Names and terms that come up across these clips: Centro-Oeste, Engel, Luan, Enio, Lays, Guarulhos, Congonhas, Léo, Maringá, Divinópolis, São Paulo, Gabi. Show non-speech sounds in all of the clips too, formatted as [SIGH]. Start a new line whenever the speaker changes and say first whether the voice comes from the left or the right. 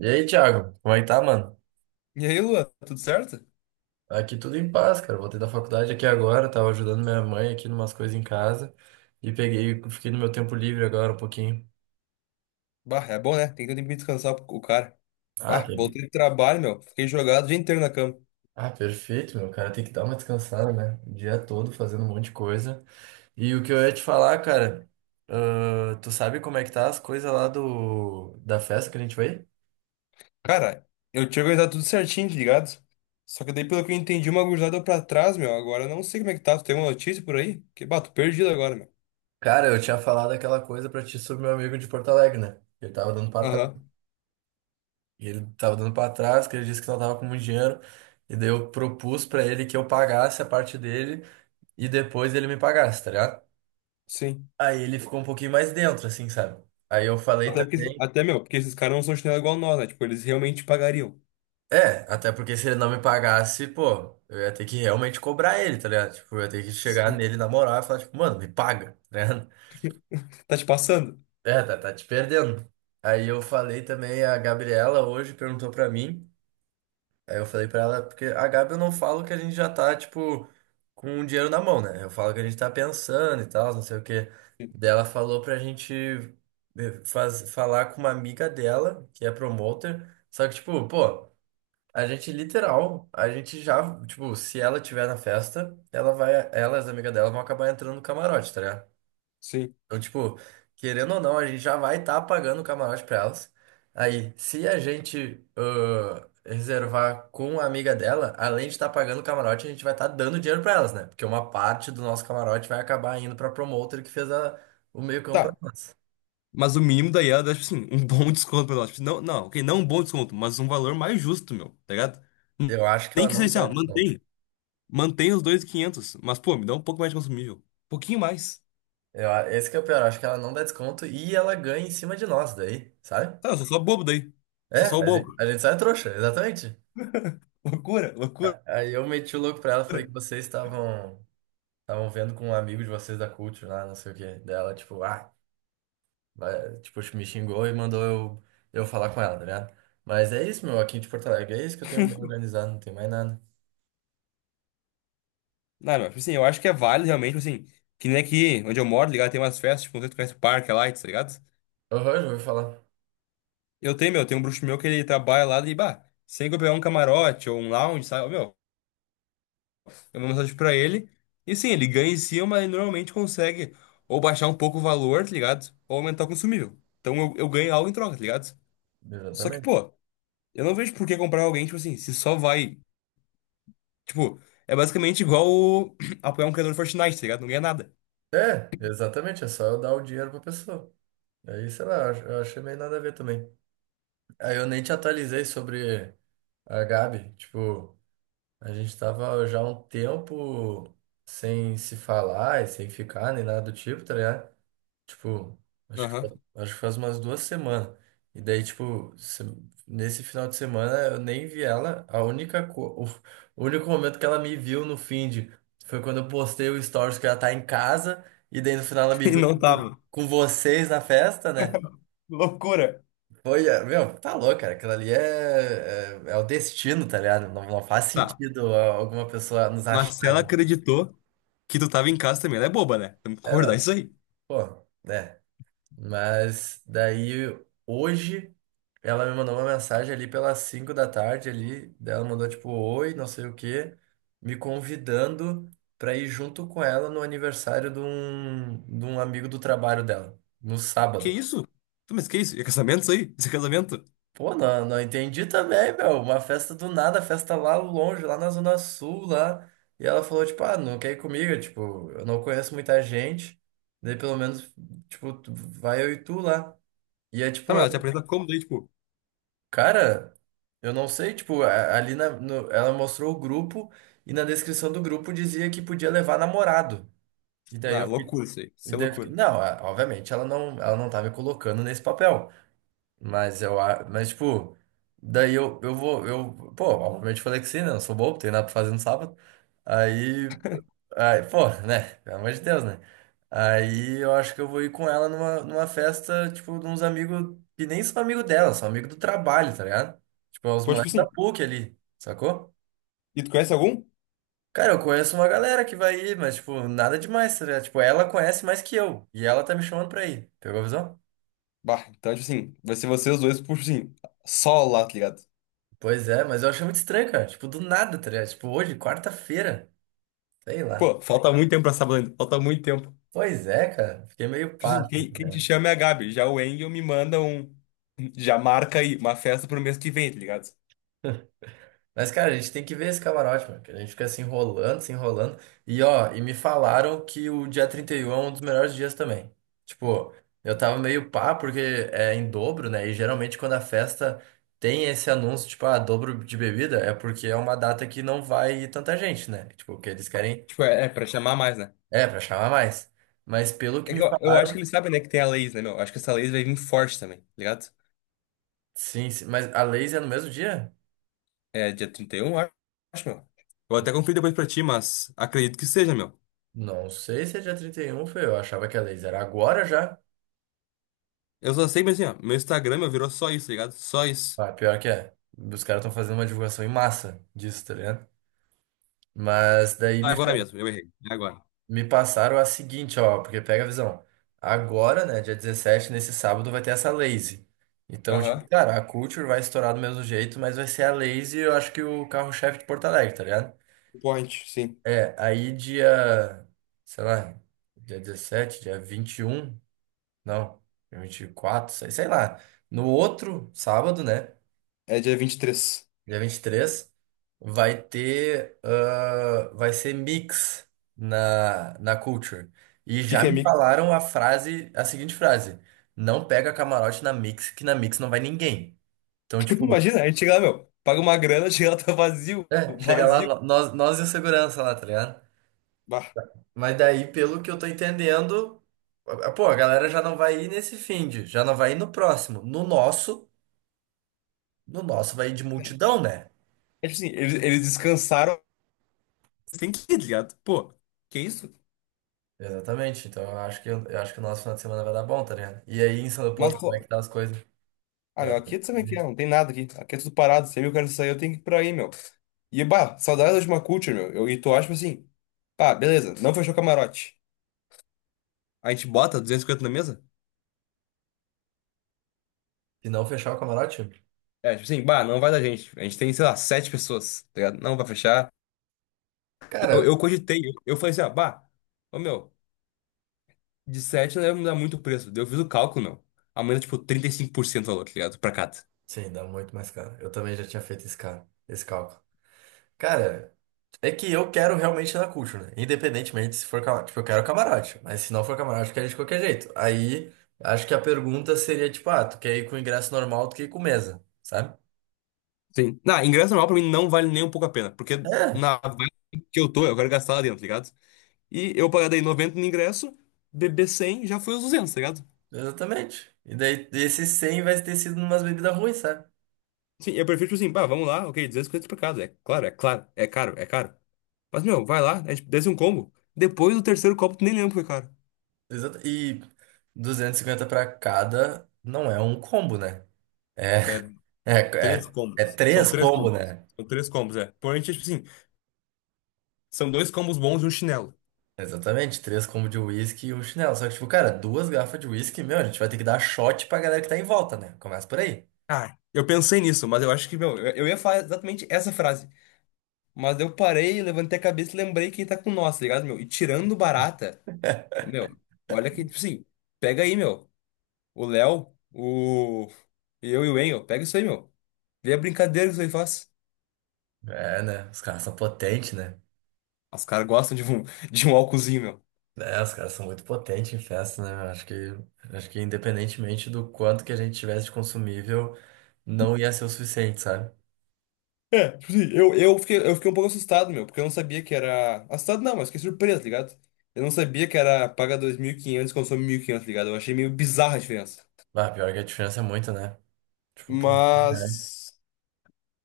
right: E aí, Thiago, como é que tá, mano?
left: E aí, Luan, tudo certo?
right: Aqui tudo em paz, cara. Voltei da faculdade aqui agora, tava ajudando minha mãe aqui numas coisas em casa e peguei, fiquei no meu tempo livre agora um pouquinho.
left: Bah, é bom, né? Tem que ter tempo de descansar o cara.
right: Ah,
left: Bah,
right: tem-
left: voltei do trabalho, meu. Fiquei jogado o dia inteiro na cama.
right: ah, perfeito, meu cara. Tem que dar uma descansada, né? O dia todo fazendo um monte de coisa. E o que eu ia te falar, cara, tu sabe como é que tá as coisas lá do da festa que a gente foi?
left: Cara, eu tinha organizado tudo certinho, tá ligado? Só que daí, pelo que eu entendi, uma gurizada deu pra trás, meu. Agora eu não sei como é que tá. Tu tem uma notícia por aí? Que, bah, tô perdido agora, meu.
right: Cara, eu tinha falado aquela coisa pra ti sobre meu amigo de Porto Alegre, né? Ele tava dando pra
left: Aham,
right: E ele tava dando pra trás, que ele disse que não tava com muito dinheiro. E daí eu propus pra ele que eu pagasse a parte dele e depois ele me pagasse, tá ligado?
left: sim.
right: Aí ele ficou um pouquinho mais dentro, assim, sabe? Aí eu falei
left: Até porque,
right: também.
left: até, meu, porque esses caras não são chinelo igual nós, né? Tipo, eles realmente pagariam.
right: É, até porque se ele não me pagasse, pô, eu ia ter que realmente cobrar ele, tá ligado? Tipo, eu ia ter que chegar
left: Sim.
right: nele na moral e falar, tipo, mano, me paga, tá ligado? [LAUGHS]
left: Tá te passando?
right: É, tá, tá te perdendo. Aí eu falei também, a Gabriela hoje perguntou pra mim. Aí eu falei pra ela, porque a Gabi eu não falo que a gente já tá, tipo, com o dinheiro na mão, né? Eu falo que a gente tá pensando e tal, não sei o quê.
left: Sim.
right: Daí ela falou pra gente falar com uma amiga dela, que é promoter. Só que, tipo, pô, a gente já, tipo, se ela tiver na festa, ela vai, ela e as amigas dela vão acabar entrando no camarote, tá ligado?
left: Sim.
right: Então, tipo, querendo ou não, a gente já vai estar pagando o camarote pra elas. Aí, se a gente reservar com a amiga dela, além de estar pagando o camarote, a gente vai estar dando dinheiro pra elas, né? Porque uma parte do nosso camarote vai acabar indo pra promotor que fez o meio-campo pra
left: Tá.
right: nós.
left: Mas o mínimo daí era, tipo assim, um bom [LAUGHS] desconto pra nós. Tipo, não, não, ok, não um bom desconto, mas um valor mais justo, meu, tá ligado?
right: Eu acho que
left: Nem
right: ela
left: que
right: não dá
left: seja assim, ó,
right: desconto.
left: mantém. Mantém os 2.500 mas, pô, me dá um pouco mais de consumível. Um pouquinho mais.
right: Esse que é o pior, eu acho que ela não dá desconto e ela ganha em cima de nós daí, sabe?
left: Tá, eu sou só bobo daí.
right: É,
left: Sou só o
right: a gente,
left: bobo.
right: a gente sai trouxa, exatamente.
left: [LAUGHS] Loucura, loucura.
right: Aí eu meti o louco pra ela, falei que vocês estavam vendo com um amigo de vocês da Culture lá, não sei o quê. Dela, tipo, me xingou e mandou eu falar com ela, tá ligado? Mas é isso, meu, aqui de Porto Alegre. É isso que eu tenho me organizado, não tem mais nada.
left: Não, não, tipo assim, eu acho que é válido realmente, tipo assim, que nem aqui onde eu moro, tá ligado? Tem umas festas, tipo, não sei se tu conhece o Parque lá, tá ligado?
right: Aham, já ouvi falar.
left: Eu tenho, meu, tem um bruxo meu que ele trabalha lá e, bah, sem que eu pegar um camarote ou um lounge, sabe? Ô, meu, é uma mensagem pra ele. E sim, ele ganha em cima, mas ele normalmente consegue ou baixar um pouco o valor, tá ligado? Ou aumentar o consumível. Então eu ganho algo em troca, tá ligado? Só que,
right: Exatamente.
left: pô, eu não vejo por que comprar alguém, tipo assim, se só vai. Tipo, é basicamente igual o- [CLEARS THROAT] apoiar um criador de Fortnite, tá ligado? Não ganha nada.
right: É, exatamente, é só eu dar o dinheiro pra pessoa. Aí, sei lá, eu achei meio nada a ver também. Aí eu nem te atualizei sobre a Gabi. Tipo, a gente tava já há um tempo sem se falar e sem ficar, nem nada do tipo, tá ligado? Tipo, acho que,
left: Aham. [LAUGHS]
right: acho que faz umas 2 semanas. E daí, tipo, nesse final de semana eu nem vi ela. [LAUGHS] O único momento que ela me viu no feed foi quando eu postei o stories que ela tá em casa. E daí no final ela me
left: E
right: viu
left: não tava.
right: com vocês na festa, né?
left: Loucura.
right: Foi, meu, tá louco, cara. Aquilo ali é o destino, tá ligado? Não, não faz
left: Tá.
right: sentido alguma pessoa nos achar.
left: Mas se ela acreditou que tu tava em casa também, ela é boba, né? Temos que
right: É,
left: concordar
right: não,
left: isso aí.
right: pô, né? Mas daí hoje ela me mandou uma mensagem ali pelas 5 da tarde ali, daí ela mandou tipo oi, não sei o quê, me convidando pra ir junto com ela no aniversário de um amigo do trabalho dela, no
left: Que
right: sábado.
left: isso? Tá, mas que isso? É casamento isso aí? Isso é casamento?
right: Pô, não, não entendi também, meu, uma festa do nada, festa lá longe, lá na Zona Sul, lá. E ela falou, tipo, não quer ir comigo. Eu, tipo, eu não conheço muita gente, daí pelo menos, tipo, vai eu e tu lá. E é
left: Tá,
right: tipo,
left: mas
right: é
left: ela te apresenta como daí, tipo.
right: Cara, eu não sei, tipo, a- ali na, no- ela mostrou o grupo e na descrição do grupo dizia que podia levar namorado. E daí
left: Na,
right: eu fiquei,
left: loucura isso aí.
right: e
left: Isso é
right: daí eu fiquei,
left: loucura.
right: não, obviamente ela não, tá me colocando nesse papel, mas mas tipo, daí eu vou, pô, obviamente falei que sim, né? Não sou bobo, tenho nada pra fazer no sábado. Aí Aí, pô, né? Pelo amor de Deus, né? Aí eu acho que eu vou ir com ela numa festa, tipo, de uns amigos que nem são amigo dela, são amigo do trabalho, tá ligado? Tipo, é os
left: Pô, tipo
right: moleques da
left: assim,
right: PUC ali, sacou?
left: e tu conhece algum?
right: Cara, eu conheço uma galera que vai ir, mas, tipo, nada demais, tá ligado? Tipo, ela conhece mais que eu, e ela tá me chamando pra ir. Pegou a visão?
left: Bah, então, tipo assim, vai ser vocês dois, por, tipo assim, só lá, tá ligado?
right: Pois é, mas eu achei muito estranho, cara. Tipo, do nada, tá ligado? Tipo, hoje, quarta-feira, sei lá.
left: Pô, falta muito tempo pra sábado ainda, falta muito tempo.
right: Pois é, cara. Fiquei meio
left: Tipo
right: pá
left: assim,
right: assim.
left: quem te chama é a Gabi, já o Engel me manda um. Já marca aí, uma festa pro mês que vem, tá ligado?
right: Mas, cara, a gente tem que ver esse camarote, mano, que a gente fica se enrolando, se enrolando. E, ó, me falaram que o dia 31 é um dos melhores dias também. Tipo, eu tava meio pá, porque é em dobro, né? E geralmente quando a festa tem esse anúncio, tipo, dobro de bebida, é porque é uma data que não vai tanta gente, né? Tipo, que eles querem.
left: Tipo, é pra chamar mais, né?
right: É, pra chamar mais. Mas pelo que
left: É
right: me
left: que eu acho que
right: falaram,
left: eles sabem, né, que tem a Lays, né, meu? Acho que essa Lays vai vir forte também, tá ligado?
right: sim, sim. Mas a Lays é no mesmo dia?
left: É dia 31, eu acho, meu. Vou até conferir depois pra ti, mas acredito que seja, meu.
right: Não sei se é dia 31 foi. Eu achava que a Lays era agora já.
left: Eu só sei, mas assim, ó, meu Instagram, meu, virou só isso, tá ligado? Só isso.
right: Ah, pior que é. Os caras estão fazendo uma divulgação em massa disso, tá ligado? Mas daí me,
left: Agora mesmo, eu errei. É agora.
right: me passaram a seguinte, ó, porque pega a visão. Agora, né, dia 17 nesse sábado, vai ter essa Lazy. Então,
left: Aham.
right: tipo, cara, a Culture vai estourar do mesmo jeito, mas vai ser a Lazy, eu acho que o carro-chefe de Porto Alegre, tá ligado?
left: Point, sim.
right: É, aí dia, sei lá, dia 17 dia 21 não, dia 24, sei lá. No outro sábado, né?
left: É dia 23.
right: dia 23 vai ser mix na Culture. E
left: O que
right: já
left: que é
right: me
left: mix?
right: falaram a frase, a seguinte frase: não pega camarote na mix, que na mix não vai ninguém. Então,
left: [LAUGHS]
right: tipo,
left: Imagina, a gente chega lá, meu. Paga uma grana, [LAUGHS] chega lá, tá vazio.
right: é, chega lá,
left: Vazio.
right: nós e o segurança lá, tá ligado?
left: Bah.
right: Mas daí, pelo que eu tô entendendo, pô, a galera já não vai ir nesse finde, já não vai ir no próximo. No nosso, vai ir de multidão, né?
left: É tipo assim, eles descansaram. Tem que ir, tá ligado? Pô, que isso?
right: Exatamente. Então eu acho que o nosso final de semana vai dar bom, tá ligado? E aí em São
left: Mas,
right: Leopoldo, como é que
left: pô.
right: tá as coisas?
left: Ah,
right: Pra
left: meu,
right: [LAUGHS]
left: aqui tu sabe o que é, não tem nada aqui. Aqui é tudo parado. Se eu quero sair, eu tenho que ir pra aí, meu. E, bah, saudade da última culture, meu. E tu acha, tipo assim, pá, beleza, não fechou o camarote. A gente bota 250 na mesa?
right: se não fechar o camarote?
left: É, tipo assim, bah, não vai da gente. A gente tem, sei lá, sete pessoas, tá ligado? Não vai fechar. Eu,
right: Cara,
left: eu cogitei, eu falei assim, ah, bah, ô meu, de 7 não deve mudar muito o preço. Daí eu fiz o cálculo, meu. Aumenta, tipo, 35% o valor, tá ligado? Pra cada.
right: sim, dá muito mais caro. Eu também já tinha feito esse cara, esse cálculo. Cara, é que eu quero realmente ir na Cult, né? Independentemente se for camarote. Tipo, eu quero camarote, mas se não for camarote, eu quero ir de qualquer jeito. Aí acho que a pergunta seria tipo, tu quer ir com ingresso normal, tu quer ir com mesa, sabe?
left: Sim. Não, ingresso normal pra mim não vale nem um pouco a pena, porque
right: É,
left: na vibe que eu tô, eu quero gastar lá dentro, tá ligado? E eu pagar daí 90 no ingresso, beber 100 já foi os 200, tá ligado?
right: exatamente. E daí esses 100 vai ter sido umas bebidas ruins, sabe?
left: Sim, eu prefiro, tipo assim, bah, vamos lá, ok, 250 pra casa. É claro, é claro, é caro, é caro. Mas, meu, vai lá, é, tipo, desce um combo. Depois do terceiro copo, tu nem lembra que foi caro.
right: Exato. E 250 pra cada não é um combo, né? É,
left: É,
right: [LAUGHS] é,
left: três
right: é
left: combos. São
right: três
left: três
right: combo,
left: combos.
right: né?
left: São três combos, é. Porém, tipo assim, são dois combos bons e um chinelo.
right: Exatamente, três combo de uísque e um chinelo. Só que, tipo, cara, duas garrafas de uísque, meu, a gente vai ter que dar shot pra galera que tá em volta, né? Começa por aí.
left: Ah, eu pensei nisso, mas eu acho que, meu, eu ia falar exatamente essa frase. Mas eu parei, levantei a cabeça e lembrei que tá com nós, tá ligado, meu? E tirando barata, ô, meu, olha que, tipo assim, pega aí, meu. O Léo, o. Eu e o Enio, pega isso aí, meu. Vê a brincadeira que isso aí faz.
right: É, né? Os caras são potentes, né?
left: Os caras gostam de um, [LAUGHS] de um álcoolzinho, meu.
right: É, os caras são muito potentes em festa, né? Eu acho que independentemente do quanto que a gente tivesse de consumível, não ia ser o suficiente, sabe?
left: É, tipo assim, eu fiquei um pouco assustado, meu, porque eu não sabia que era. Assustado não, mas fiquei surpreso, tá ligado? Eu não sabia que era paga 2.500, e consome 1.500, tá ligado? Eu achei meio bizarra a diferença.
right: Ah, pior que a diferença é muito, né? Tipo, pô, é.
left: Mas.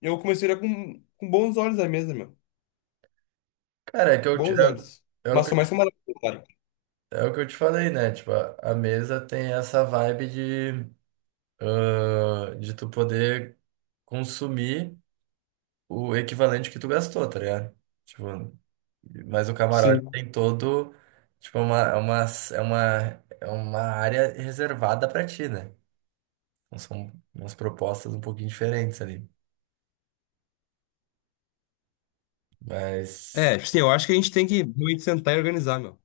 left: Eu comecei a olhar com bons olhos a mesa, meu.
right: Cara, é que
left: Bons olhos.
right: é, é o
left: Mas
right: que eu
left: sou mais camarada, claro.
right: É o que eu te falei, né? Tipo, a mesa tem essa vibe de tu poder consumir o equivalente que tu gastou, tá ligado? Tipo, mas o camarote
left: Sim.
right: tem todo, tipo, é uma área reservada pra ti, né? Então são umas propostas um pouquinho diferentes ali. Mas
left: É, tipo assim, eu acho que a gente tem que realmente sentar e organizar, meu.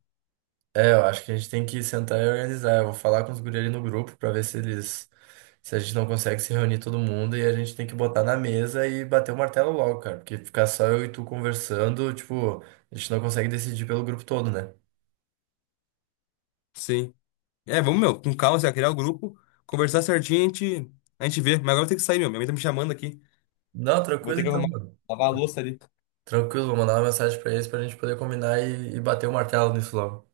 right: É, eu acho que a gente tem que sentar e organizar. Eu vou falar com os guri ali no grupo pra ver se eles. Se a gente não consegue se reunir todo mundo e a gente tem que botar na mesa e bater o martelo logo, cara. Porque ficar só eu e tu conversando, tipo, a gente não consegue decidir pelo grupo todo, né?
left: Sim. É, vamos, meu, com calma, assim, ó, criar o grupo, conversar certinho, a gente vê. Mas agora eu tenho que sair, meu. Minha mãe tá me chamando aqui.
right: Não,
left: Vou
right: tranquilo
left: ter que
right: então,
left: arrumar,
right: mano.
left: lavar a louça ali.
right: Tranquilo, vou mandar uma mensagem pra eles pra gente poder combinar e bater o martelo nisso logo.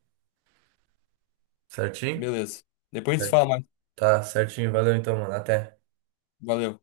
right: Certinho?
left: Beleza. Depois a gente se fala mais.
right: Tá, certinho. Valeu então, mano. Até.
left: Valeu.